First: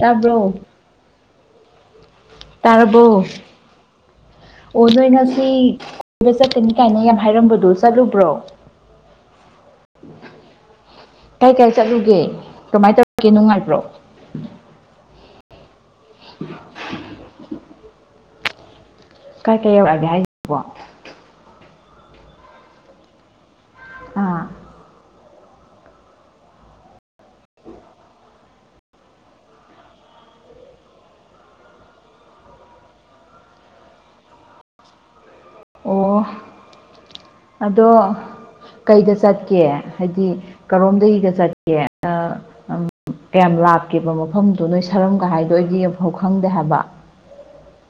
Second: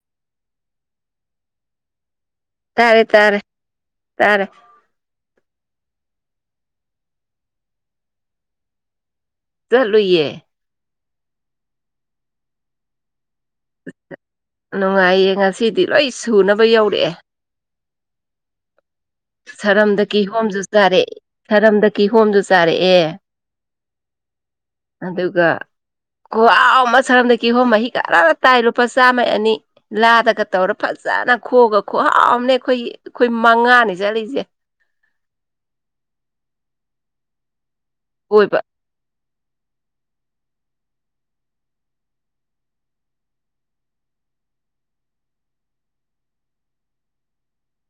ꯇꯥꯕ꯭ꯔꯣ ꯇꯥꯔꯦ ꯇꯥꯔꯕꯣ ꯇꯥꯔꯦ ꯇꯥꯔꯦ ꯑꯣ ꯅꯣꯏ ꯉꯁꯤ ꯀꯣꯏꯕ ꯆꯠꯀꯅꯤ ꯀꯥꯏꯅ ꯌꯥꯝ ꯍꯥꯏꯔꯝꯕꯗꯣ ꯆꯠꯂꯨꯕ꯭ꯔꯣ ꯆꯠꯂꯨꯏꯌꯦ ꯀꯥꯏ ꯀꯥꯏ ꯆꯠꯂꯨꯒꯦ ꯀꯃꯥꯏ ꯇꯧꯔꯛꯀꯦ ꯅꯨꯡꯉꯥꯏꯕ꯭ꯔꯣ ꯅꯨꯉꯥꯏꯌꯦ ꯉ ꯁꯤꯗꯤ ꯂꯣꯏ ꯁꯨꯅꯕ ꯌꯧꯔꯛꯑꯦ ꯀꯥꯏ ꯀꯥꯏ ꯁꯔꯝꯗ ꯌꯧꯔꯛꯑꯒꯦ ꯀꯤꯍꯣꯝꯖꯨ ꯍꯥꯏꯁꯤꯕꯣ ꯆꯥꯔꯦ ꯁꯥꯔꯝꯗ ꯀꯤꯍꯣꯝꯖꯨ ꯆꯥꯔꯛꯑꯦ ꯑꯥ ꯑꯗꯨꯒ ꯈꯨꯍꯥꯎ ꯑꯃ ꯁꯔꯝꯗ ꯀꯤꯍꯣꯝ ꯃꯍꯤꯒ ꯑꯔ ꯑꯔ ꯇꯥꯏ ꯂꯨꯄꯥ ꯆꯥꯝꯃꯩ ꯑꯅꯤ ꯂꯥꯗꯒ ꯇꯧꯔ ꯐꯖꯅ ꯈꯣꯛꯑꯒ ꯈꯨꯍꯥꯎꯃꯅꯦ ꯑꯈꯣꯏꯒꯤ ꯑꯈꯣꯏ ꯃꯉꯥꯅꯤ ꯆꯠꯂꯤꯖꯦ ꯑꯣ ꯑꯗꯣ ꯀꯣꯏꯕꯥ ꯀꯩꯗ ꯆꯠꯀꯦ ꯍꯥꯏꯗꯤ ꯀꯔꯣꯝꯗꯒꯤꯒ ꯆꯠꯀꯦ ꯑꯥ ꯑ ꯀꯌꯥꯝ ꯂꯥꯞꯀꯦꯕ ꯃꯐꯝꯗꯨ ꯅꯣꯏ ꯁꯔꯝꯒ ꯍꯥꯏꯗꯣ ꯑꯩꯗꯤ ꯑꯝꯐꯥꯎ ꯈꯪꯗꯦ ꯍꯥꯏꯕ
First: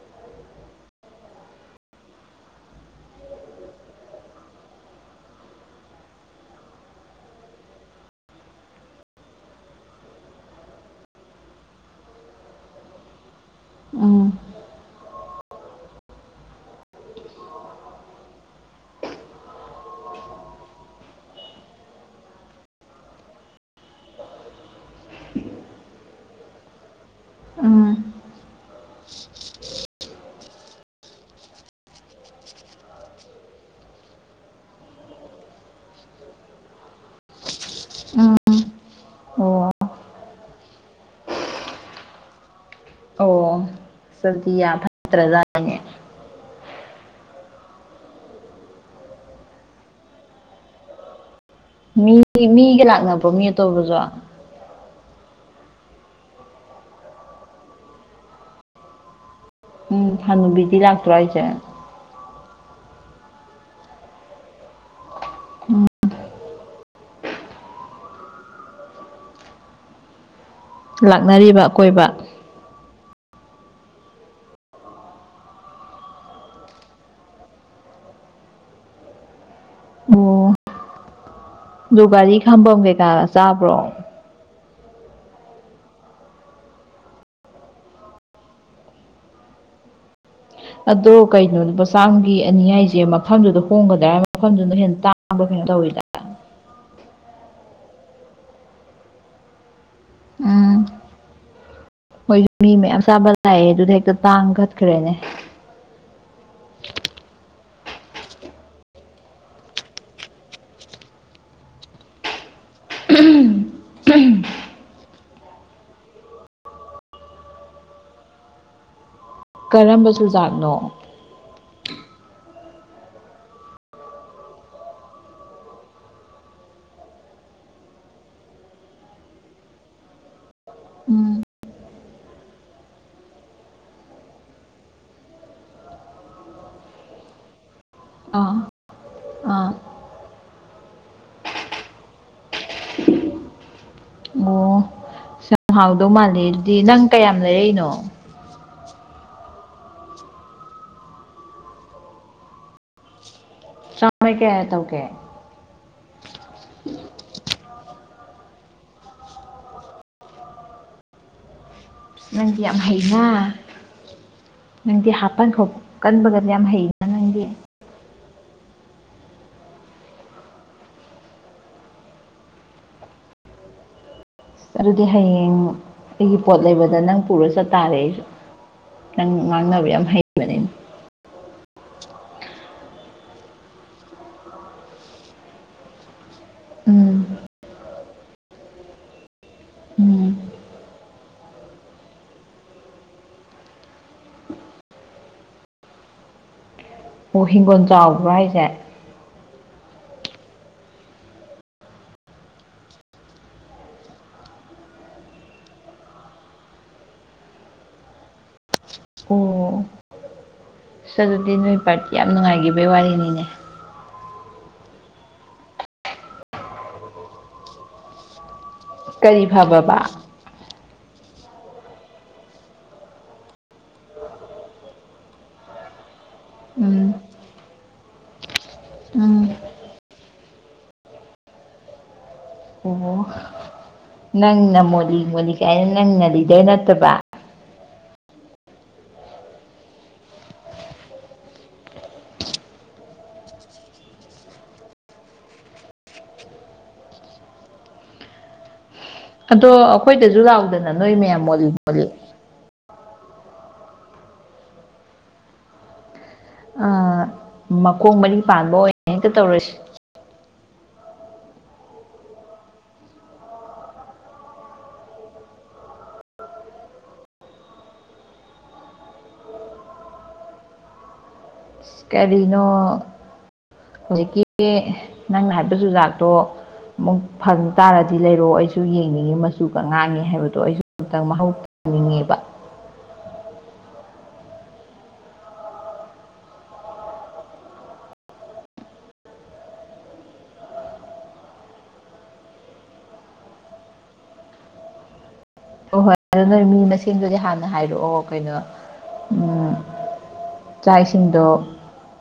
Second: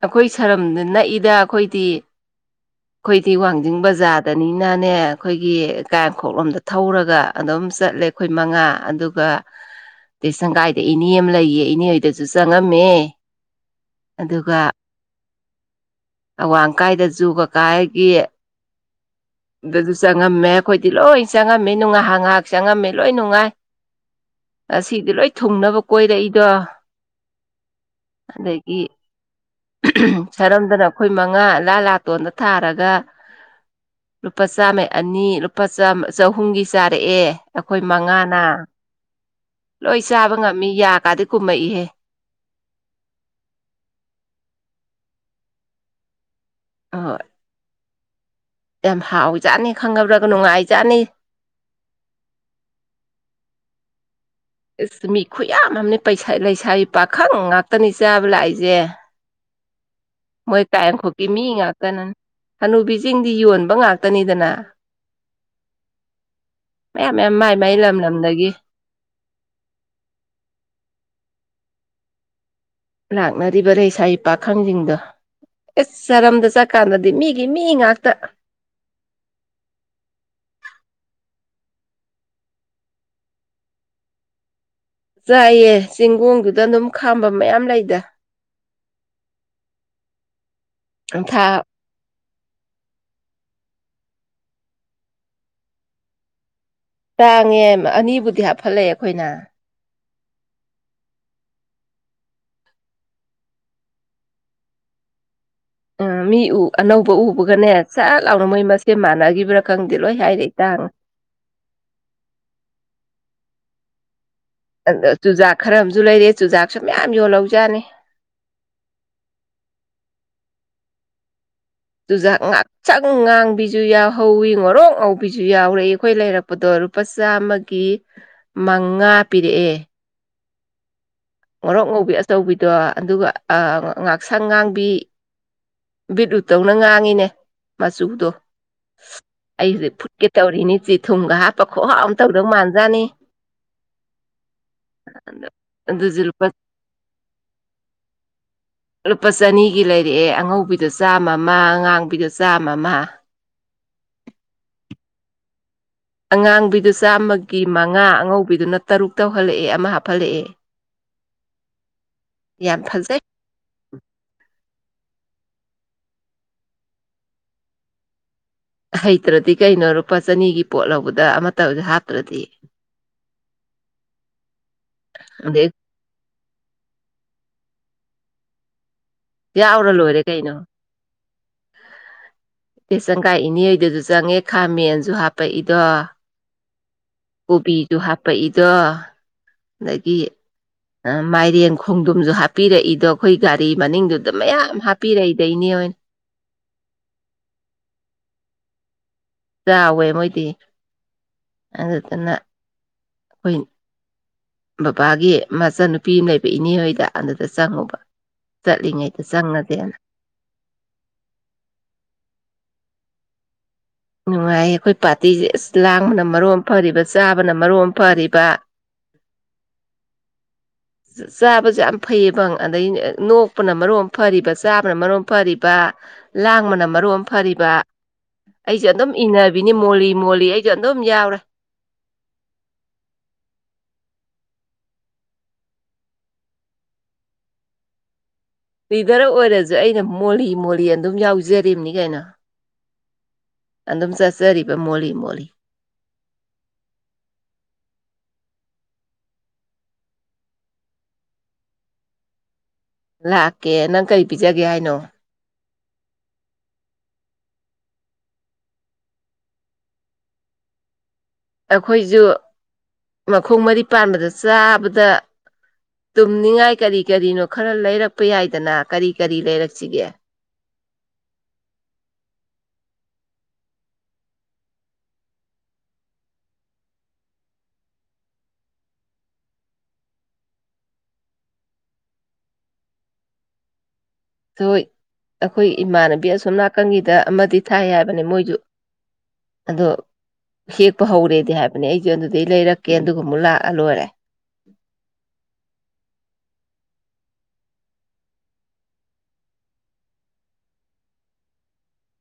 ꯑꯩꯈꯣꯏ ꯁꯔꯝꯗ ꯅꯛꯏꯗ ꯑꯩꯈꯣꯏꯗꯤ [inaudible] ꯑꯩꯈꯣꯏꯗꯤ ꯋꯥꯡꯖꯤꯡ ꯕꯖꯥꯔꯗꯅꯤꯅꯅꯦ ꯑꯩꯈꯣꯏꯒꯤ ꯀꯥꯏꯈꯣꯛꯂꯣꯝꯗ ꯊꯧꯔꯒ ꯑꯗꯨꯝ ꯆꯠꯂꯦ ꯑꯩꯈꯣꯏ ꯃꯉꯥ ꯑꯗꯨꯒ ꯑꯩ ꯁꯪꯒꯥꯏꯗ ꯏꯅꯦ ꯑꯃ ꯂꯩꯌꯦ ꯏꯅꯦ ꯍꯣꯏꯗꯁꯨ ꯆꯪꯉꯝꯃꯦ ꯎꯝ ꯒꯥ ꯑꯋꯥꯡ ꯀꯥꯏꯗꯁꯨꯨ ꯀꯀꯥꯌꯥꯏꯒꯤ ꯑꯗꯨꯁꯨ ꯆꯪꯉꯝꯃꯦ ꯑꯩꯈꯣꯏꯗꯤ ꯂꯣꯏ ꯆꯪꯉꯝꯃꯤ ꯅꯨꯡ ꯉꯥꯏꯍꯥꯛ ꯉꯥꯏꯍꯥꯛ ꯆꯪꯉꯝꯃꯤ ꯂꯣꯏ ꯅꯨꯡꯉꯥꯏ ꯑꯁꯤꯗꯤ ꯂꯣꯏ ꯊꯨꯡꯅꯕ ꯀꯣꯏꯔꯛꯏꯗꯣ ꯎꯝ ꯑꯗꯩꯒꯤ ꯁꯔꯝꯗꯅ ꯑꯩꯈꯣꯏ ꯃꯉꯥ ꯂꯥ ꯂꯥꯇꯣꯟꯗ ꯊꯥꯔꯒ ꯂꯨꯄꯥ ꯆꯥꯝꯃꯩ ꯑꯅꯤ ꯂꯨꯄꯥ ꯆꯝꯃꯥꯥ ꯆꯍꯨꯝꯒꯤ ꯆꯥꯔꯛꯑꯦ ꯑꯩꯈꯣꯏ ꯃꯉꯥꯅ [inaudible] ꯂꯣꯏ ꯆꯥꯕ ꯉꯝꯃꯤ ꯌꯥ ꯀꯥꯗꯤ ꯀꯨꯝꯃꯛꯏꯍꯦ ꯑꯧꯑꫭ [unintelligible] ꯌꯥ ꯐꯠꯇ꯭ꯔ ꯖꯥꯠꯅꯤ ꯑꯥꯍꯣꯏ ꯌꯥꯝ ꯍꯥꯎꯖꯥꯠꯅꯤ ꯈꯪꯉꯕ꯭ꯔꯒ ꯅꯨꯡꯉꯥꯏꯖꯥꯠꯅꯤ ꯃꯤ ꯃꯤꯒ ꯂꯥꯛꯅꯕ꯭ꯔꯣ ꯃꯤ ꯑꯇꫭꯞꯕꯖꯨ ꯑꯁ ꯃꯤ ꯈꯨꯌꯥꯝ ꯑꯃꯅꯤ ꯄꯩꯁꯥꯏ ꯂꯩꯁꯥꯏ ꯄꯥꯈꯪ ꯉꯥꯛꯇꯅꯤ ꯆꯥꯕ ꯂꯥꯛꯏꯁꯦ ꯎꯝ ꯃꯣꯏ ꯍꯅꯨꯕꯤꯗꯤ ꯂꯥꯛꯇ꯭ꯔꯣ ꯀꯥꯏꯟꯈꯣꯀꯤ ꯍꯥꯏꯁꯦ ꯃꯤ ꯀꯅꯥꯟ ꯍꯅꯨꯕꯤꯁꯤꯡꯗꯤ ꯌꯣꯟꯕ ꯉꯥꯛꯇꯅꯤꯗꯅ ꯃꯌꯥꯝ ꯃꯌꯥꯝ ꯃꯥꯏ ꯃꯥꯏ ꯂꯝ ꯂꯝꯗꯒꯤ ꯂꯥꯛꯅꯔꯤꯕ ꯀꯣꯏꯕ ꯂꯥꯛꯅꯔꯤꯕ ꯂꯩꯁꯥꯕꯤ ꯄꯥꯈꯪꯁꯤꯡꯗꯣ ꯏꯁ ꯆꯔꯝꯗ ꯆꯠꯀꯥꯟꯗꯗꯤ ꯃꯤꯒꯤ ꯃꯤ ꯉꯥꯛꯇ ꯑꯣ ꯑꯗꯨ ꯒꯥꯔꯤ ꯈꯥꯝꯕ ꯀꯩꯀꯥ ꯆꯥꯕ꯭ꯔꯣ ꯆꯥꯏꯌꯦ ꯆꯤꯡꯒꯣꯡꯗꯨꯗ ꯑꯗꯨꯝ ꯈꯥꯝꯕ ꯃꯌꯥꯝ ꯂꯩꯗ ꯑꯗꯣ ꯑꯝꯊꯥ ꯀꯩꯅꯣ ꯍꯛꯆꯥꯡꯒꯤ ꯑꯅꯤ ꯍꯥꯏꯁꯦ ꯃꯐꯝꯗꯨꯗ ꯍꯣꯡꯒꯗ꯭ꯔ ꯃꯐꯝꯗꯨꯅ ꯍꯦꯟꯅ ꯇꯥꯡꯕ ꯀꯩꯅꯣ ꯇꯧꯋꯤꯗ ꯇꯥꯡꯉꯦ ꯑꯅꯤꯕꯨꯗꯤ ꯍꯥꯞꯐꯠꯂꯛꯑꯦ ꯑꯩꯈꯣꯏꯅ ꯎꯝ ꯃꯣꯏꯁꯨ ꯃꯤ ꯃꯌꯥꯝ ꯆꯥꯕ ꯂꯥꯛꯑꯦ ꯑꯗꯨꯗ ꯍꯦꯛꯇ ꯇꯥꯡ ꯀꯠꯈ꯭ꯔꯦꯅꯦ ꯑꯥ ꯃꯤ ꯎ ꯑꯅꯧꯕ ꯎꯕꯒꯅꯦ ꯁꯠ ꯂꯥꯎꯅ ꯃꯣꯏ ꯃꯁꯦ ꯃꯥꯟꯅꯈꯤꯕ꯭ꯔꯥ ꯈꯪꯗꯦ ꯂꯣꯏ ꯍꯥꯏꯔꯦ ꯏꯇꯥꯡ [unintelligible] ꯑꯗ ꯆꯨꯖꯥꯛ ꯈꯔ ꯑꯃꯁꯝꯨ ꯂꯩꯔꯦ ꯆꯨꯖꯥꯛꯁꯨ ꯃꯌꯥꯝ ꯌꯣꯜꯍꯧꯖꯠꯅꯤ ꯀꯔꯝꯕ ꯆꯨꯖꯥꯛꯅꯣ ꯇꯨꯖ ꯉꯥꯛꯁꯪ ꯉꯥꯡꯕꯤꯁꯨ ꯌꯥꯎꯍꯧꯋꯤ ꯉꯣꯔꯣꯛ ꯉꯧꯕꯤꯁꯨ ꯌꯥꯎꯔꯦꯏ ꯑꯩꯈꯣꯏ ꯂꯩꯔꯛ ꯗꯣ ꯂꯨꯄꯥ ꯆꯥꯝꯃꯒꯤ ꯃꯉꯥ ꯄꯤꯔꯛꯑꯦ [inaudible] ꯃꯣꯔꯣꯛ ꯉꯧꯕꯤ ꯑꯆꯧꯕꯤꯗꯣ ꯑꯗꯨꯒ ꯑꯥ ꯉꯥꯛꯁꯪ ꯉꯥꯡꯕꯤ ꯕꯤꯠ ꯔꯨꯠꯇꯧꯅ ꯉꯥꯡꯉꯤꯅꯦ ꯃꯆꯨꯗꯣ ꯑꯥ ꯑꯥ ꯑꯩꯁꯦ ꯐꯨꯠꯀꯦ ꯇꯧꯔꯤꯅꯤ ꯆꯤ ꯊꯨꯝꯒ ꯍꯥꯞꯄ ꯈꯨꯍꯥꯑꯣ ꯑꯃ ꯇꯧꯗꯧ ꯃꯥꯟꯖꯥꯠꯅꯤ ꯑꯣ ꯁꯨꯝ ꯍꯥꯎꯗꯧ ꯑꯗꯨꯁꯨ ꯃꯥꯂꯦ ꯂꯨꯄꯥ ꯑꯗꯨꯗꯤ ꯅꯪ ꯀꯌꯥꯝ ꯂꯩꯔꯛꯏꯅꯣ ꯂꯨꯄꯥ ꯆꯅꯤꯒꯤ ꯂꯩꯔꯛꯑꯦ ꯑꯉꯧꯕꯤꯗ ꯆꯥꯝꯃ ꯑꯃ ꯑꯉꯥꯡꯕꯤꯗꯣ ꯆꯥꯝꯃ ꯑꯃ ꯅ‌ꯣꯏ ꯀꯌꯥ ꯇꯧꯒ‌ꯦ ꯑꯉꯥꯡꯕꯤꯗꯨ ꯆꯥꯝꯃꯒꯤ ꯃꯉꯥ ꯑꯉꯧꯕꯤꯗꯨꯅ ꯇꯔꯨꯛ ꯇꯧꯍꯜꯂꯑꯦ ꯑꯃ ꯍꯥꯞꯐꯜꯂꯑꯦ [unintelligible] ꯅꯪꯗꯤ ꯌꯥꯝ ꯍꯩꯅ ꯅꯪꯗꯤ ꯍꯥꯞꯄꯟ ꯈ‌ꯣꯠ ꯀꯟꯕꯒꯗꯤ ꯌꯥꯝ ꯍꯩ ꯍꯩꯇ꯭ꯔꯗꯤ ꯀꯩꯅꯣ ꯂꯨꯄꯥ ꯆꯅꯤꯒꯤ ꯄꯣꯠ ꯂꯧꯕꯗ ꯑꯃꯠꯇ ꯑꯣꯏꯁꯨ ꯍꯥꯞꯇ꯭ꯔꯗꯤ ꯑꯗꯨꯗꯤ ꯍꯌꯦꯡ ꯑꯗꯩ ꯑꯩꯒꯤ ꯄꯣꯠ ꯂꯩꯕꯗ ꯅꯪ ꯄꯨꯔ ꯆꯠꯇꯥꯥꯔꯦ ꯑꯩꯁꯨ ꯅꯪ ꯉꯥꯡꯅꯕ ꯌꯥꯎꯔ ꯌꯥꯝ ꯂꯣꯏꯔꯦ ꯀꯩꯅꯣ ꯍꯩꯕꯅꯤꯅ ꯄꯦꯁꯪꯒꯥꯏ ꯏꯅꯦꯞꯏꯗꯁꯨ ꯆꯪꯉꯦ ꯈꯥ ꯃꯦꯟꯁꯨ ꯍꯥꯞꯄꯛꯏꯗꯣ ꯎꯝ ꯀꯣꯕꯤꯗꯨ ꯍꯥꯞꯄꯛꯏꯗꯣ ꯑꯗꯒꯤ ꯎꯝ ꯃꯥꯏꯔꯦꯟ ꯈꯣꯡꯗꯨꯝꯁꯨ ꯍꯥꯞꯄꯤꯔꯛꯏꯗꯣ ꯑꯩꯈꯣꯏ ꯒꯥꯔꯤ ꯃꯅꯤꯡꯗꯨꯗ ꯃꯌꯥꯝ ꯍꯥꯞꯄꯤꯔꯛꯏꯗ ꯏꯅꯦ ꯍ‌ꯣꯏ ꯑꯣ ꯍꯤꯡꯒꯣꯟ ꯆꯥꯎꯕ꯭ꯔꯥ ꯍꯥꯏꯖ‌ꯦ ꯆꯥꯎꯋꯦ ꯃꯣꯏꯗꯤ ꯑꯗꯨꯗꯨꯅ [unintelligible] ꯕꯕꯥꯒꯤ ꯃꯆꯟꯅꯨꯄꯤ ꯑꯃ ꯂꯩꯕ ꯏꯅꯦ ꯍꯣꯏꯗ ꯑꯗꯨꯗ ꯆꯪꯉꯨꯕ ꯆꯠꯂꯤꯉꯩꯗ ꯑꯣ ꯆꯪꯉꯒ‌ꯦꯅ ꯑꯁ ꯑꯗꯨꯗꯤ ꯅꯣꯏ ꯄꯥꯔꯇꯤ ꯌꯥꯝ ꯅꯨꯡꯉꯥꯏꯈꯤꯕꯩ ꯋꯥꯔꯤꯅꯤꯅꯦ ꯅꯨꯡꯉꯥꯏꯌꯦ ꯑꯩꯈꯣꯏ ꯄꯥꯔꯇꯤꯖ‌ꯦ ꯑꯁ ꯂꯥꯡꯕꯅ ꯃꯔꯣꯟ ꯐꯔꯤꯕ ꯆꯥꯕꯅ ꯃꯔ‌ꯣꯟ ꯐꯔꯤꯕꯥ ꯀꯔꯤ ꯐꯕꯕꯥ ꯆ ꯆꯥꯕꯁ‌‌ꯦ ꯌꯥꯝ ꯐꯩꯌꯦꯕꯪ ꯑꯗꯩ ꯅꯣꯛꯄꯅ ꯃꯔ‌ꯣꯟ ꯐꯔꯤꯕ ꯆꯥꯕꯅ ꯃꯔ‌ꯣꯟ ꯐꯔꯤꯕꯥ ꯂꯥꯡꯕꯅꯥ ꯎꯝ ꯃꯔ‌ꯣꯝ ꯐꯔꯤꯕꯥ ꯑꯩꯁꯨ ꯑꯗꯨꯝ ꯎꯝ ꯏꯟꯅꯕꯤꯅꯤ ꯃꯣꯜꯂꯤ ꯃꯣꯜꯂꯤ ꯑꯩꯖꯨ ꯑꯗꯨꯝ ꯌꯥꯎꯔꯦ ꯑꯣ [unintelligible] ꯅꯪꯅ ꯃꯣꯂꯤ ꯃꯣꯂꯤ ꯀꯥꯏꯅ ꯅꯪꯅ ꯂꯤꯗꯔ ꯅꯠꯇꯕꯥ ꯂꯤꯗꯔ ꯑꯣꯏꯔꯖꯨ ꯑꯩꯅ ꯃꯣꯜꯂꯤ ꯃꯣꯜꯂꯤ ꯑꯗꯨꯝ ꯌꯥꯎꯖꯔꯤꯝꯅꯤ ꯀꯩꯅꯣ ꯑꯗꯨꯝ ꯆꯠꯆꯔꯤꯕ ꯃꯣꯜꯂꯤ ꯃꯣꯜꯂꯤ ꯑꯗꯣ ꯑꯩꯈꯣꯏꯗꯖꯨ ꯂꯥꯎꯗꯅ ꯅꯣꯏ ꯃꯌꯥꯝ ꯃꯣꯜꯂꯤ ꯃꯣꯜꯂꯤ ꯂꯥꯛꯀꯦ ꯅꯪ ꯀꯩ ꯄꯤꯖꯒꯦ ꯍꯥꯏꯅꯣ ꯑꯥ ꯃꯈꯣꯡ ꯃꯔꯤ ꯄꯥꯟꯕ ꯑꯣꯏꯅ ꯍꯦꯛꯇ ꯇꯧꯔꯁ ꯑꯩꯈꯣꯏꯖꯨ ꯃꯈꯣꯡ ꯃꯔꯤ ꯄꯥꯟꯕꯗ ꯆꯥꯕꯗ ꯇꯨꯝꯅꯤꯡꯉꯥꯏ ꯀꯔꯤ ꯀꯔꯤꯅꯣ ꯈꯔ ꯂꯩꯔꯛꯄ ꯌꯥꯏꯗꯅ ꯀꯔꯤ ꯀꯔꯤ ꯂꯩꯔꯛꯁꯤꯒꯦ ꯑꯁ ꯀꯔꯤꯅꯣ ꯍꯧꯖꯤꯛꯀꯤ ꯅꯪꯅ ꯍꯥꯏꯕ ꯆꯨꯖꯥꯛꯇꯣ ꯑꯃꯨꯛ ꯐꯪ ꯇꯥꯔꯗꯤ ꯂꯩꯔꯣ ꯑꯩꯖꯨ ꯌꯦꯡꯅꯤꯡꯉꯤ ꯃꯆꯨꯒ ꯉꯥꯡꯉꯤ ꯍꯥꯏꯕꯗꯣ ꯑꯩꯁꯨ ꯑꯝꯇꯪ ꯃꯍꯧ [unintelligible] ꯅꯤꯡꯉꯦꯕ ꯍꯣꯏ ꯑꯩꯈꯣꯏ ꯏꯃꯥꯟꯅꯕꯤ ꯑꯁꯣꯝ ꯅꯥꯀꯟꯒꯤꯗ ꯑꯃꯗꯤ ꯊꯥꯏ ꯍꯥꯏꯕꯅ‌ꯦ ꯃꯣꯏꯖꯨ ꯑꯗꯣ ꯍꯦꯛꯄ ꯍꯧꯔꯦꯗꯤ ꯍꯥꯏꯕꯅꯦ ꯑꯩꯖꯨ ꯑꯗꯨꯗꯩ ꯂꯩꯔꯛꯀꯦ ꯑꯗꯨꯒ ꯑꯃꯨꯛ ꯂꯥꯛꯑ ꯂꯣꯏꯔꯦ ꯑꯗꯨ ꯅꯣꯏ ꯃꯤ ꯃꯁꯤꯡꯗꯨꯗꯤ ꯍꯥꯟꯅ ꯍꯥꯏꯔꯑꯣ ꯀꯩꯅꯣ ꯎꯝ ꯆꯥꯛ ꯏꯁꯤꯡꯗꯣ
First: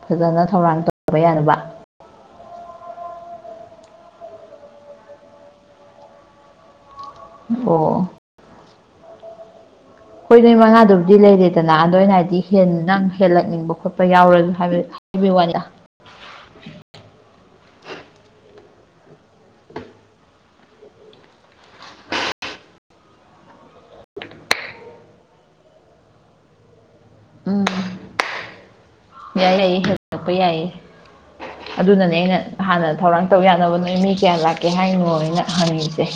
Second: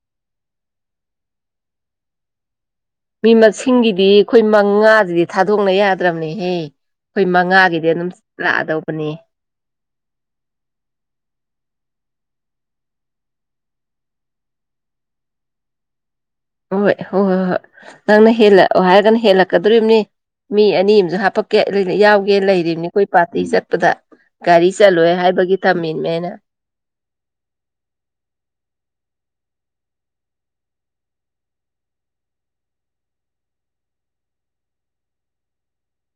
ꯐꯖꯅ ꯊꯧꯔꯥꯡ ꯇꯧꯕ ꯌꯥꯅꯕ ꯃꯤ ꯃꯁꯤꯡꯒꯤꯗꯤ ꯑꯩꯈꯣꯏ ꯃꯉꯥꯖꯤꯗꯤ ꯊꯥꯗꯣꯛꯅ ꯌꯥꯗ꯭ꯔꯝꯅꯦꯍꯦ ꯈꯣꯏ ꯃꯉꯥꯒꯤꯗꯤ ꯑꯣ ꯑꯗꯨꯝ ꯂꯥꯛꯑꯗꯧꯕꯅꯤ ꯈꯣꯏ ꯃꯤ ꯃꯉꯥꯗꯨꯕꯨꯗꯤ ꯂꯩꯔꯦꯗꯅ ꯑꯗꯨ ꯑꯩꯅ ꯍꯥꯏꯗꯤ ꯍꯦ ꯅꯪ ꯍꯦꯜꯂꯛꯅꯤꯡꯕ ꯈꯣꯠꯄ ꯌꯥꯎꯔꯖꯨ ꯍꯥꯏꯕꯩ [unintelligible] ꯋꯥꯅꯤꯗꯥ ꯍꯣꯏ ꯍꯣꯏ ꯍꯣꯏ ꯍꯣꯏ ꯅꯪꯅ ꯍꯦꯜꯂꯑꯣ ꯍꯥꯏꯔꯒꯅ ꯍꯦꯜꯂꯛꯀꯗꯣꯔꯤꯕꯅꯤ ꯃꯤ ꯑꯅꯤ ꯑꯝꯖꯨ ꯍꯥꯄꯀꯦ ꯌꯥꯎꯒꯦ ꯂꯩꯔꯤꯕꯅꯤ ꯑꯩꯈꯣꯏ ꯄꯥꯔꯇꯤ ꯆꯠꯄꯗ ꯒꯥꯔꯤ ꯆꯜꯂꯣꯏ ꯍꯥꯏꯕꯒꯤ ꯊꯝꯃꯤꯞꯃ‌ꯦ ꯑꯩꯅ ꯎꯝ ꯌꯥꯏ ꯌꯥꯏ ꯍꯂꯛꯄ ꯌꯥꯏꯌꯦ ꯑꯗꯨꯅꯅꯦ ꯑꯩꯅ ꯍꯥꯟꯅ ꯊꯧꯔꯥꯡ ꯇꯧ ꯌꯥꯅꯕ ꯅꯣꯏ ꯃꯤ ꯀꯌꯥ ꯂꯥꯛꯀꯦ ꯍꯥꯏꯔꯤꯅꯣ ꯑꯩꯅ ꯍꯪꯅꯤꯡꯤꯁꯦ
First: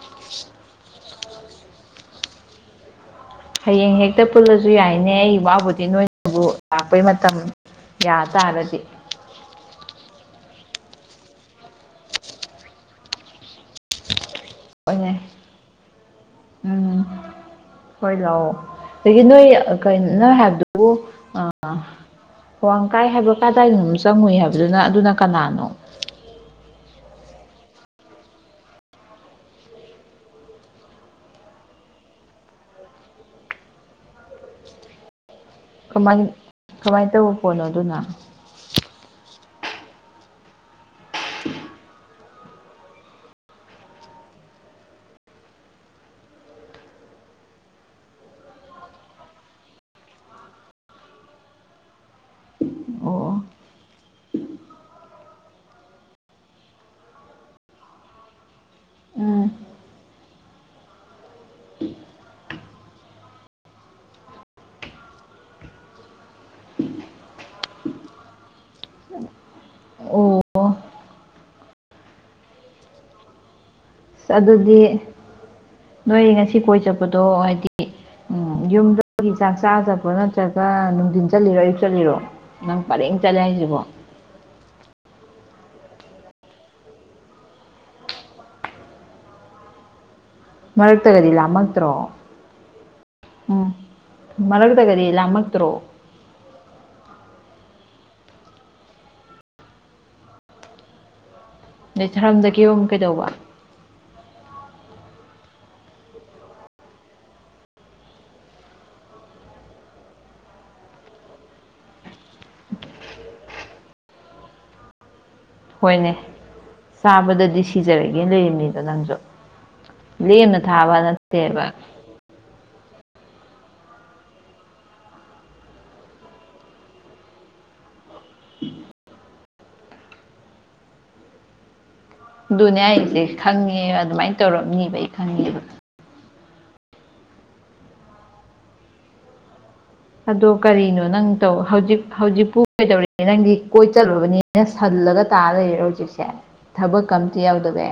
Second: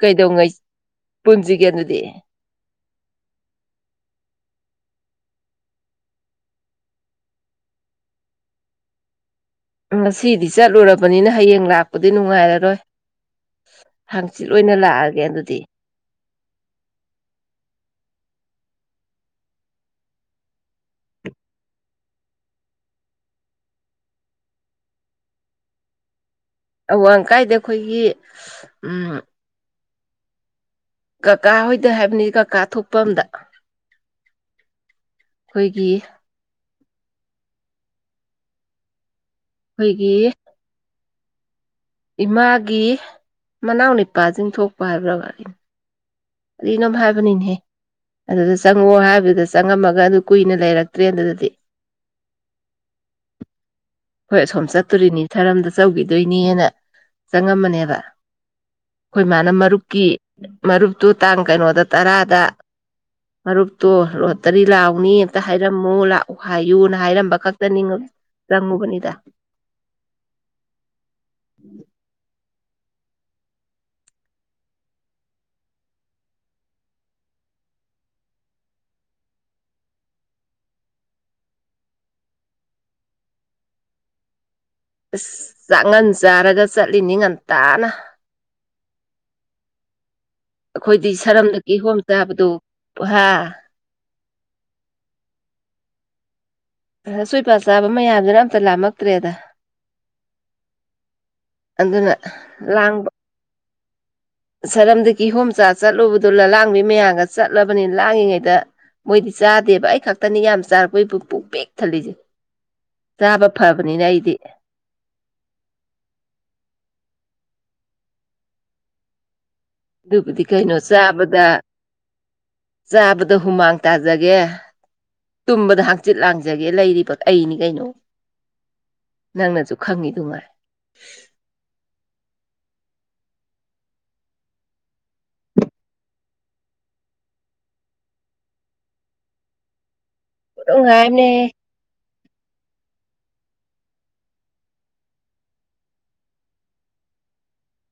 ꯀꯩꯗꯉꯩ ꯄꯨꯟꯁꯤꯒꯦ ꯑꯗꯨꯗꯤ ꯍꯌꯦꯡ ꯍꯦꯛꯇ ꯄꯨꯜꯂꯁꯨ ꯌꯥꯏꯅꯦ ꯑꯩ ꯋꯥꯕꯨꯗꯤ ꯅꯣꯏꯅꯕꯨ ꯅꯣꯏꯅꯕꯨ ꯂꯥꯛꯄꯩ ꯃꯇꯝ ꯌꯥ ꯇꯥꯔꯗꯤ ꯉꯁꯤꯗꯤ ꯆꯠꯂꯨꯔꯕꯅꯤꯅ ꯍꯌꯦꯡ ꯂꯥꯛꯄꯗꯤ ꯅꯨꯡꯉꯥꯏꯔꯔꯣꯏ ꯍꯥꯡꯆꯤꯠ ꯂꯣꯏꯅ ꯂꯥꯛꯑꯒꯦ ꯍꯣꯏꯅꯦ ꯑꯗꯨꯗꯤ ꯎꯝ ꯍꯣꯏ ꯂꯥꯛꯑꯣ ꯑꯗꯒꯤ ꯅꯣꯏ ꯀꯩꯅ ꯅꯪ ꯍꯥꯏꯕꯗꯨꯕꯨ ꯑ ꯑꯥꯋꯥꯡ ꯀꯥꯏ ꯍꯥꯏꯕ ꯀꯗꯥꯏꯅꯣ ꯆꯪꯉꯨꯏ ꯍꯥꯏꯕꯗꯨꯅ ꯑꯗꯨꯅ ꯀꯅꯥꯅꯣ ꯑꯋꯥꯡ ꯀꯥꯏꯗ ꯑꯩꯈꯣꯏꯒꯤ ꯎꯝ ꯀꯀꯥ ꯍꯣꯏꯗ ꯍꯥꯏꯕꯅꯤ ꯀꯀꯥ ꯊꯣꯛꯄ ꯑꯝꯗ ꯑꯩꯈꯣꯏꯒꯤ ꯀꯃꯥꯏ ꯀꯃꯥꯏꯅ ꯇꯧꯕ ꯄꯣꯠꯅꯣ ꯑꯗꯨꯅ ꯑꯩꯈꯣꯏꯒꯤ ꯏꯃꯥꯒꯤ ꯃꯅꯥꯎ ꯅꯨꯅꯤꯄꯥꯁꯤꯡ ꯊꯣꯛꯄ ꯍꯥꯏꯕ꯭ꯔꯥ ꯋꯥꯔꯤꯅꯤ ꯑꯗꯨꯅꯣꯝ ꯍꯥꯏꯕꯅꯤꯅꯦꯍꯦ ꯑꯗꯨꯗ ꯆꯪꯉꯛꯑꯣ ꯍꯥꯏꯕꯗꯨꯗ ꯆꯪꯉꯝꯃꯒ ꯑꯗꯨ ꯀꯨꯏꯅ ꯂꯩꯔꯛꯇ꯭ꯔꯦ ꯑꯗꯨꯗꯗꯤ ꯑꯣ ꯍꯣꯏ ꯑꯁꯣꯝ ꯆꯠꯇꯣꯔꯤꯅꯤ ꯊꯔꯝꯗ ꯆꯧꯈꯤꯗꯣꯏꯅꯤꯅ ꯆꯪꯉꯝꯕꯅꯦꯕ ꯑꯩꯈꯣꯏ ꯎꯝ ꯃꯥꯅ ꯃꯔꯨꯞꯀꯤ ꯃꯔꯨꯞꯇꯨ ꯇꯥꯡ ꯀꯩꯅꯣꯗ ꯇꯔꯥꯗ ꯃꯔꯨꯞꯇꯣ ꯔꯣꯠꯇꯔꯤ ꯂꯥꯛꯑꯣꯅꯤ ꯑꯝꯛꯇ ꯍꯥꯏꯔꯝꯃꯨ ꯂꯥꯛꯎ ꯍꯥꯏꯌꯨꯅ ꯍꯥꯏꯔꯝꯕ ꯈꯛꯇꯅꯤ ꯆꯪꯉꯨꯕꯅꯤꯗ ꯑꯣ ꯑꯁ ꯑꯗꯨꯗꯤ ꯅꯣꯏ ꯉꯁꯤ ꯀꯣꯏ ꯆꯠꯄꯗꯣ ꯍꯥꯏꯗꯤ ꯎꯝ ꯌꯨꯝꯗꯨꯒꯤ ꯆꯥꯛ ꯆꯥꯗꯕ꯭ꯔꯣ ꯅꯠꯇ꯭ꯔꯒ ꯅꯨꯡꯊꯤꯟ ꯆꯠꯂꯤꯔꯣ ꯑꯌꯨꯛ ꯆꯠꯂꯤꯔꯣ ꯅꯪ ꯄꯔꯦꯡ ꯆꯠꯂꯦ ꯍꯥꯏꯁꯤꯕꯣ ꯑꯁ ꯆꯥꯛꯉꯟ ꯆꯥꯔꯒ ꯆꯠꯂꯤꯅꯤ ꯉꯟꯇꯥꯅ ꯑꯩꯈꯣꯏꯗꯤ ꯃꯔꯛꯇꯒꯗꯤ ꯁꯔꯝꯗ ꯂꯥꯃꯛꯇ꯭ꯔꯣ ꯀꯤꯍꯣꯝ ꯆꯥꯕꯗꯣ ꯍꯥ ꯎꯝ ꯃꯔꯛꯇꯒꯗꯤ ꯂꯥꯝꯃꯛꯇ꯭ꯔꯣ ꯑ ꯁꯣꯏꯄꯥ ꯆꯥꯕ ꯃꯌꯥꯝꯗꯨꯅ ꯑꯝꯇ ꯂꯥꯝꯃꯛꯇ꯭ꯔꯦꯗ ꯑꯗꯩ ꯑꯗꯨꯅ ꯁꯔꯝꯗ ꯀꯤꯍꯣꯝ ꯂꯥꯡꯕ ꯀꯩꯗꯧꯕ ꯁꯔꯝꯗꯒꯤꯤ ꯍꯣꯝꯆꯥ ꯆꯠꯂꯨꯕꯗꯨ ꯂꯂꯥꯡꯕꯤ ꯃꯌꯥꯝꯒ ꯆꯠꯂꯕꯅꯤ ꯂꯥꯡꯂꯤꯉꯩꯗ ꯃꯣꯏꯗꯤ ꯆꯥꯗꯦꯕ ꯑꯩ ꯈꯛꯇꯅꯤ ꯌꯥꯝ ꯆꯥꯔꯛꯄꯩ ꯕꯨ ꯄꯨꯛ ꯄꯤꯛ ꯊꯜꯂꯤꯁꯦ ꯆꯥꯕ ꯐꯕꯅꯤꯅ ꯑꯩꯗꯤ ꯍꯣꯏꯅꯦ ꯆꯥꯕꯗꯗꯤ ꯁꯤꯖꯔꯒꯦ ꯂꯩꯝꯅꯤꯗꯣ ꯅꯪꯁꯨ ꯑꯗꯨꯕꯨꯗꯤ ꯂꯦꯝꯅ ꯀꯩꯅꯣ ꯊꯥꯕ ꯆꯥꯕꯗ ꯅꯠꯇꯦꯕ ꯆꯥꯕꯗ ꯍꯨꯃꯥꯡ ꯇꯥꯖꯒꯦ ꯇꯨꯝꯕꯗ ꯍꯥꯡꯆꯤꯠ ꯂꯥꯡꯖꯒꯦ ꯂꯩꯔꯤꯕ ꯄꯣꯠ ꯑꯩꯅꯤ ꯀꯩꯅꯣ [unintelligible] ꯅꯪꯅꯁꯨ ꯈꯪꯉꯤꯗꯨꯉꯥꯏ ꯑꯗꯨꯅꯦ ꯍꯥꯏꯁꯦ ꯈꯪꯉꯦ ꯑꯗꯨꯃꯥꯏꯅ ꯇꯧꯔꯝꯅꯤꯕ ꯑꯩ ꯈꯪꯉꯦꯕ ꯑꯗꯣ ꯀꯔꯤꯅꯣ ꯅꯪ ꯅꯨꯡꯉꯥꯏꯕꯅꯦꯍꯦ ꯇꯧ ꯍꯧꯖꯤꯛ ꯍꯧꯖꯤꯛꯄꯨ ꯀꯩꯗꯧꯔꯤꯒꯦ ꯅꯪꯗꯤ ꯀꯣꯏ ꯆꯠꯂꯨꯕꯅꯤꯅ ꯁꯜꯂꯒ ꯇꯥꯔ ꯂꯩꯔꯔꯣ ꯍꯧꯖꯤꯛꯁꯦ ꯊꯕꯛꯀꯥ ꯑꯝꯇ ꯌꯥꯎꯗꯕꯤ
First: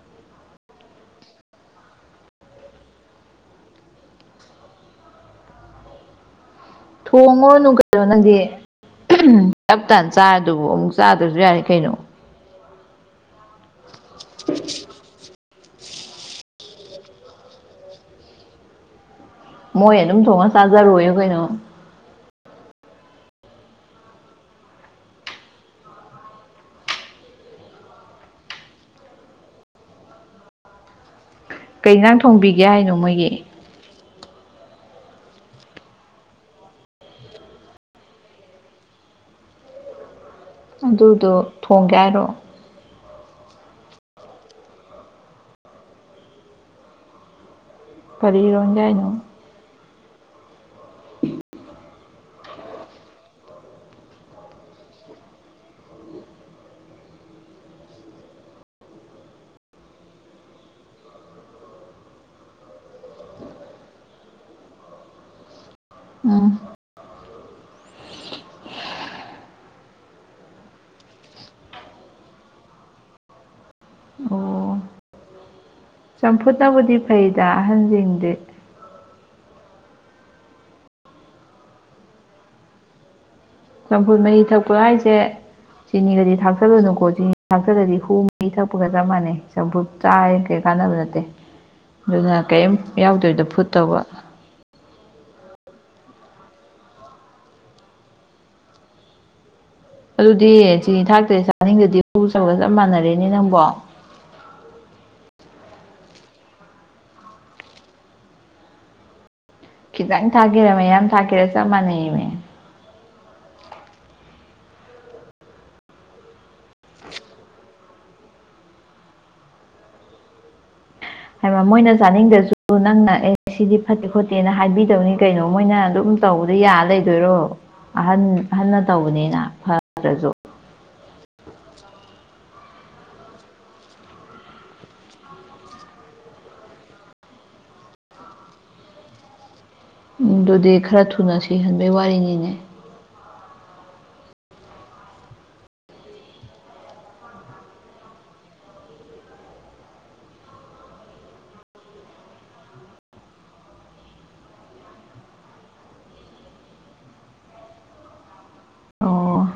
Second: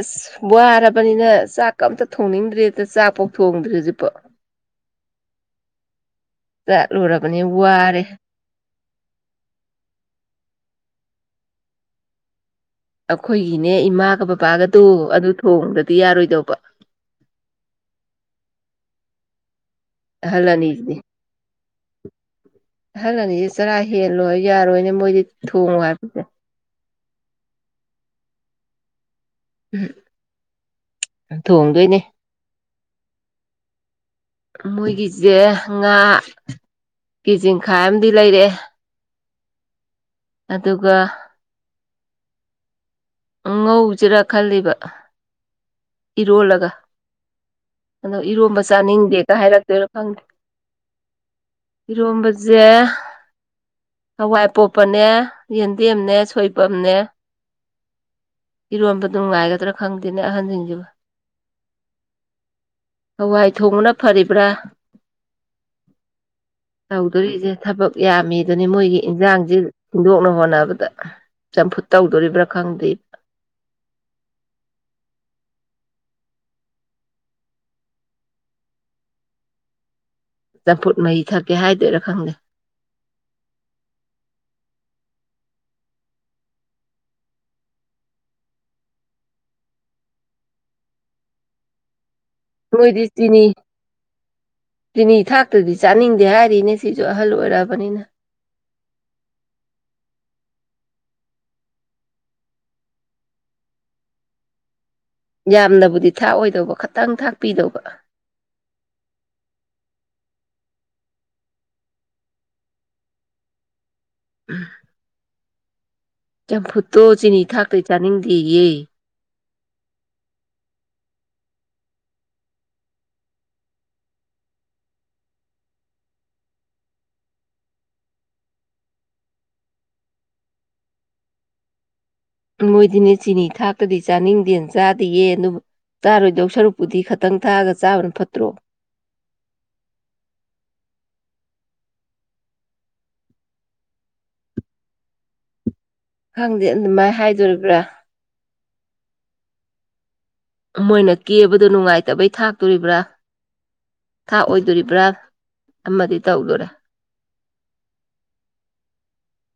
ꯑꯁ ꯋꯥꯔꯕꯅꯤꯅ ꯆꯥꯛ ꯑ ꯑꯃꯇ ꯊꯣꯡꯅꯤꯡꯗ꯭ꯔꯦꯗ ꯆꯥꯛꯐꯧ ꯊꯣꯡꯗ꯭ꯔꯤ ꯍꯧꯖꯤꯛꯄꯥꯎ ꯆꯠꯂꯨꯔꯕꯅꯤ ꯊꯣꯡꯉꯨꯔꯅꯨ ꯋꯥꯔꯦ ꯀꯩꯅꯣ ꯅꯪꯗꯤ ꯇꯞꯇꯥꯥꯅ ꯆꯥꯔ ꯑꯗꯨꯕꯨ ꯑꯃꯨꯛ ꯆꯥꯗ꯭ꯔꯁꯨ ꯌꯔꯦ ꯀꯩꯅꯣ ꯑꯩꯈꯣꯏꯒꯤꯅꯦ ꯏꯃꯥꯒ ꯕꯕꯥꯒꯗꯣ ꯑꯗꯨ ꯊꯣꯡꯗꯔꯗꯤ ꯌꯥꯔꯣꯏꯗꯧꯕ ꯃꯣꯏ ꯑꯗꯨꯝ ꯊꯣꯡꯉ ꯑꯍꯜ ꯑꯅꯤꯁꯤꯗꯤ ꯆꯥꯖꯔꯣꯌꯣ ꯀꯩꯅꯣ ꯑꯍꯜ ꯑꯅꯤꯁꯦ ꯆꯔꯥ ꯍꯦꯜꯂꯣꯏ ꯌꯥꯔꯣꯏꯅꯦ ꯃꯣꯏꯗꯤ ꯊꯣꯡꯉꯣ ꯍꯥꯏꯕꯁꯦ ꯎꯝ ꯀꯩ ꯊꯣꯡꯗꯣꯏꯅꯦ ꯏꯟꯖꯥꯡ ꯊꯣꯡꯕꯤꯒꯦ ꯍꯥꯏꯅꯣ ꯃꯣꯏꯒꯤ ꯃꯣꯏꯒꯤꯁꯦ ꯉꯥ ꯀꯦꯖꯤ ꯃꯈꯥꯏ ꯑꯃꯗꯤ ꯂꯩꯔꯛꯑꯦ ꯑꯗꯨꯒ ꯑꯗꯨꯗꯣ ꯊꯣꯡꯒꯦ ꯍꯥꯏꯔꯣ ꯉꯧꯁꯤꯔꯥ ꯈꯜꯂꯤꯕ ꯏꯔꯣꯜꯂꯒ ꯑꯗꯣ ꯀꯔꯤ ꯏꯔꯣꯝꯕ ꯏꯔꯣꯟꯒꯦ ꯍꯥꯏꯅꯣ ꯆꯥꯅꯤꯡꯗꯦꯒ ꯍꯥꯏꯔꯛꯇꯣꯏꯔꯣ ꯈꯪꯗꯦ꯫ ꯏꯔꯣꯝꯕꯁꯦ ꯍꯋꯥꯏ ꯑꯄꯣꯞꯄꯅꯦ ꯌꯦꯟꯗꯦꯝꯅꯦ ꯁꯣꯏꯚꯝꯅꯦ ꯏꯔꯣꯟꯕꯗꫭ ꯅꯨꯡꯉꯥꯏꯒꯗ꯭ꯔꯥ ꯈꯪꯗꯦꯅꯦ ꯑꯍꯟꯁꯤꯡꯁꯤꯕꯨ ꯍꯋꯥꯏ ꯊꯣꯡꯕꯅ ꯐꯔꯤꯕ꯭ꯔꯥ꯫ ꯎꯝ꯫ ꯇꯧꯗꯣꯔꯤꯁꯦ ꯊꯕꯛ ꯌꯥꯝꯃꯤꯗꯨꯅꯤ ꯃꯣꯏꯒꯤ ꯏꯟꯖꯥꯡꯁꯦ ꯊꯤꯟꯗꯣꯛꯅ ꯍꯣꯠꯅꯕꯗ ꯆꯝꯐꯨꯠ ꯇꯧꯗꯣꯔꯤꯕ꯭ꯔꯥ ꯈꯪꯗꯦ꯫ ꯑꯣ ꯆꯝꯐꯨꯠꯅꯕꯨꯗꯤ ꯐꯩꯗ ꯑꯍꯟꯁꯤꯡꯗꯤ ꯆꯝꯐꯨꯠ ꯃꯍꯤ ꯊꯛꯀꯦ ꯍꯥꯏꯗꯣꯏꯔꯥ ꯈꯪꯗꯦ꯫ ꯆꯝꯐꯨꯠ ꯃꯍꯤ ꯊꯛꯄ ꯍꯥꯏꯁꯦ ꯆꯤꯅꯤꯒꯗꯤ ꯊꯥꯛꯆꯜꯂꯨꯅꯨꯀꯣ ꯆꯤꯅꯤ ꯊꯥꯛꯆꯜꯂꯗꯤ ꯍꯨ ꯃꯤ ꯊꯛꯄꯒ ꯆꯞ ꯃꯥꯟꯅꯩ ꯆꯝꯐꯨꯠ ꯆꯥꯔꯤꯈꯩ ꯀꯥꯟꯅꯕ ꯅꯠꯇꯦ ꯑꯗꯨꯅ ꯀꯔꯤꯝ ꯃꯣꯏꯗꯤ ꯆꯤꯅꯤ ꯌꯥꯎꯗꯕꯤꯗ ꯐꯨꯠ ꯇꯧꯕ ꯆꯤꯅꯤ ꯊꯥꯛꯇꯗꯤ ꯆꯥꯅꯤꯡꯗꯦ ꯍꯥꯏꯔꯤꯅꯦ ꯁꯤꯁꯨ ꯑꯍꯜ ꯑꯣꯏꯔꯛ ꯑꯕꯥꯅꯤꯅ ꯑꯗꯨꯗꯤ ꯆꯤꯅꯤ ꯊꯥꯛꯇ ꯆꯥꯅꯤꯡꯗꯗꯤ ꯍꯨ ꯁꯧꯕꯒ ꯆꯞ ꯃꯥꯟꯅꯔꯦꯅꯦ ꯅꯪꯕꯣ ꯌꯥꯝꯅꯕꯨꯗꯤ ꯊꯥꯛꯑꯣꯏꯗꯧꯕ ꯈꯥꯇꯪ ꯊꯥꯛꯄꯤꯗꯧꯕ ꯈꯤꯇꯪ ꯊꯥꯛꯀꯦꯔꯥ ꯃꯌꯥꯝ ꯊꯥꯛꯀꯦꯔꯥ ꯆꯞ ꯃꯥꯟꯅꯩꯃꯦ [inaudible] ꯆꯝꯐꯨꯠꯇꯣ ꯆꯤꯅꯤ ꯊꯥꯛꯇ꯭ꯔꯥꯗꯤ ꯆꯥꯅꯤꯡꯗꯦꯌꯦ꯫ ꯍꯥꯏꯕ ꯃꯣꯏꯅ ꯆꯥꯅꯤꯡꯗ꯭ꯔꯁꯨ ꯅꯪꯅ ꯑꯦ ꯁꯤꯗꯤ ꯐꯠꯇꯦ ꯈꯣꯠꯇꯦꯅ ꯍꯥꯏꯕꯤꯗꯧꯅꯤ ꯀꯩꯅꯣ ꯃꯣꯏꯅ ꯑꯗꯨꯝ ꯇꯧꯕꯗꯤ ꯌꯥ ꯂꯩꯗꯣꯏꯔꯣ ꯑꯍꯟ ꯑꯍꯟꯅ ꯇꯧꯕꯅꯤꯅ ꯐꯠꯇ꯭ꯔꯁꯨ ꯃꯣꯏꯗꯤꯅꯦ ꯆꯤꯅꯤ ꯊꯥꯛꯇꯔꯗꯤ ꯆꯥꯅꯤꯡꯗꯦꯅ ꯆꯥꯗꯦꯌꯦ ꯑꯗꯨꯕꯨ ꯆꯥꯔꯣꯏꯗꯧ ꯁꯔꯨꯛꯄꯨꯗꯤ ꯈꯥꯇꯪ ꯊꯥꯛꯑꯒ ꯆꯥꯕꯅ ꯐꯠꯇ꯭ꯔꯣ ꯑꯗꯨꯗꯤ ꯈꯔ ꯊꯨꯅ ꯁꯤꯍꯟꯕꯩ ꯋꯥꯔꯤꯅꯤꯅꯦ꯫ ꯈꯪꯗꯦ ꯑꯗꯨꯃꯥꯏ ꯍꯥꯏꯗꯣꯔꯤꯕ꯭ꯔꯥ ꯃꯣꯏꯅ ꯀꯦꯕꯗꯣ ꯅꯨꯡꯉꯥꯏꯇꯕꯩ ꯊꯥꯛꯇꯣꯔꯤꯕ꯭ꯔꯥ ꯊꯥꯛ ꯑꯣꯏꯗꯣꯔꯤꯕ꯭ꯔꯥ ꯑꯃꯗꯤ ꯇꯧꯗꫭꯔꯦ꯫ ꯑꯣ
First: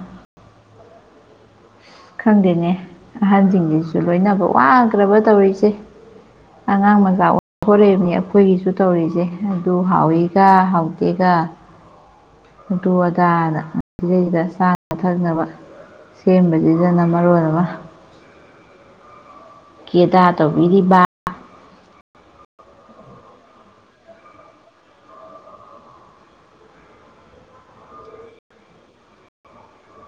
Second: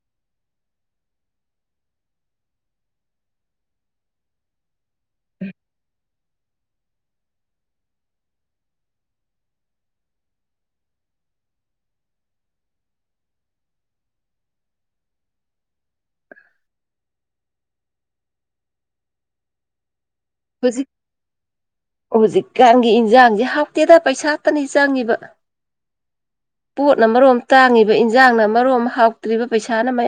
ꯈꯪꯗꯦꯅꯦ ꯑꯍꯟꯁꯤꯡꯁꯤꯁꯨ ꯂꯣꯏꯅꯕ ꯋꯥꯈ꯭ꯔꯕ ꯇꯧꯔꯤꯁꯦ ꯑꯉꯥꯡ ꯃꯆꯥ ꯑꯣꯟ ꯈꯣꯠꯂꯛꯏꯕꯅꯤ ꯑꯩꯈꯣꯏꯒꯤꯁꯨ ꯇꯧꯔꯤꯁꯦ ꯑꯗꯨ ꯍꯥꯎꯏꯒ ꯍꯥꯎꯗꯦꯒ [inaudible] ꯑꯗꯨ ꯑꯗꯥ ꯍꯥꯏꯅ ꯁꯤꯗꯩꯁꯤꯗ ꯆꯥꯅ ꯊꯛꯅꯕ ꯁꯦꯝꯕꯁꯤ ꯁꯤꯗꯅꯥ ꯃꯔꯣꯟ ꯑꯃ ꯀꯦꯗꯥꯠ ꯍꯧꯖꯤꯛ ꯍꯧꯖꯤꯛꯀꯥꯟꯒꯤ ꯏꯟꯖꯥꯡꯁꯦ ꯍꯥꯎꯇꯦꯗ ꯄꯩꯁꯥꯇꯅꯤ ꯆꯪꯉꯤꯕ꯫ ꯄꯣꯠꯅ ꯃꯔꯣꯝ ꯇꯥꯡꯉꯤꯕ ꯏꯟꯖꯥꯡꯅ ꯃꯔꯣꯝ ꯍꯥꯎꯇ꯭ꯔꯤꯕ ꯄꯩꯁꯥꯅ ꯃꯌꯥꯝ꯫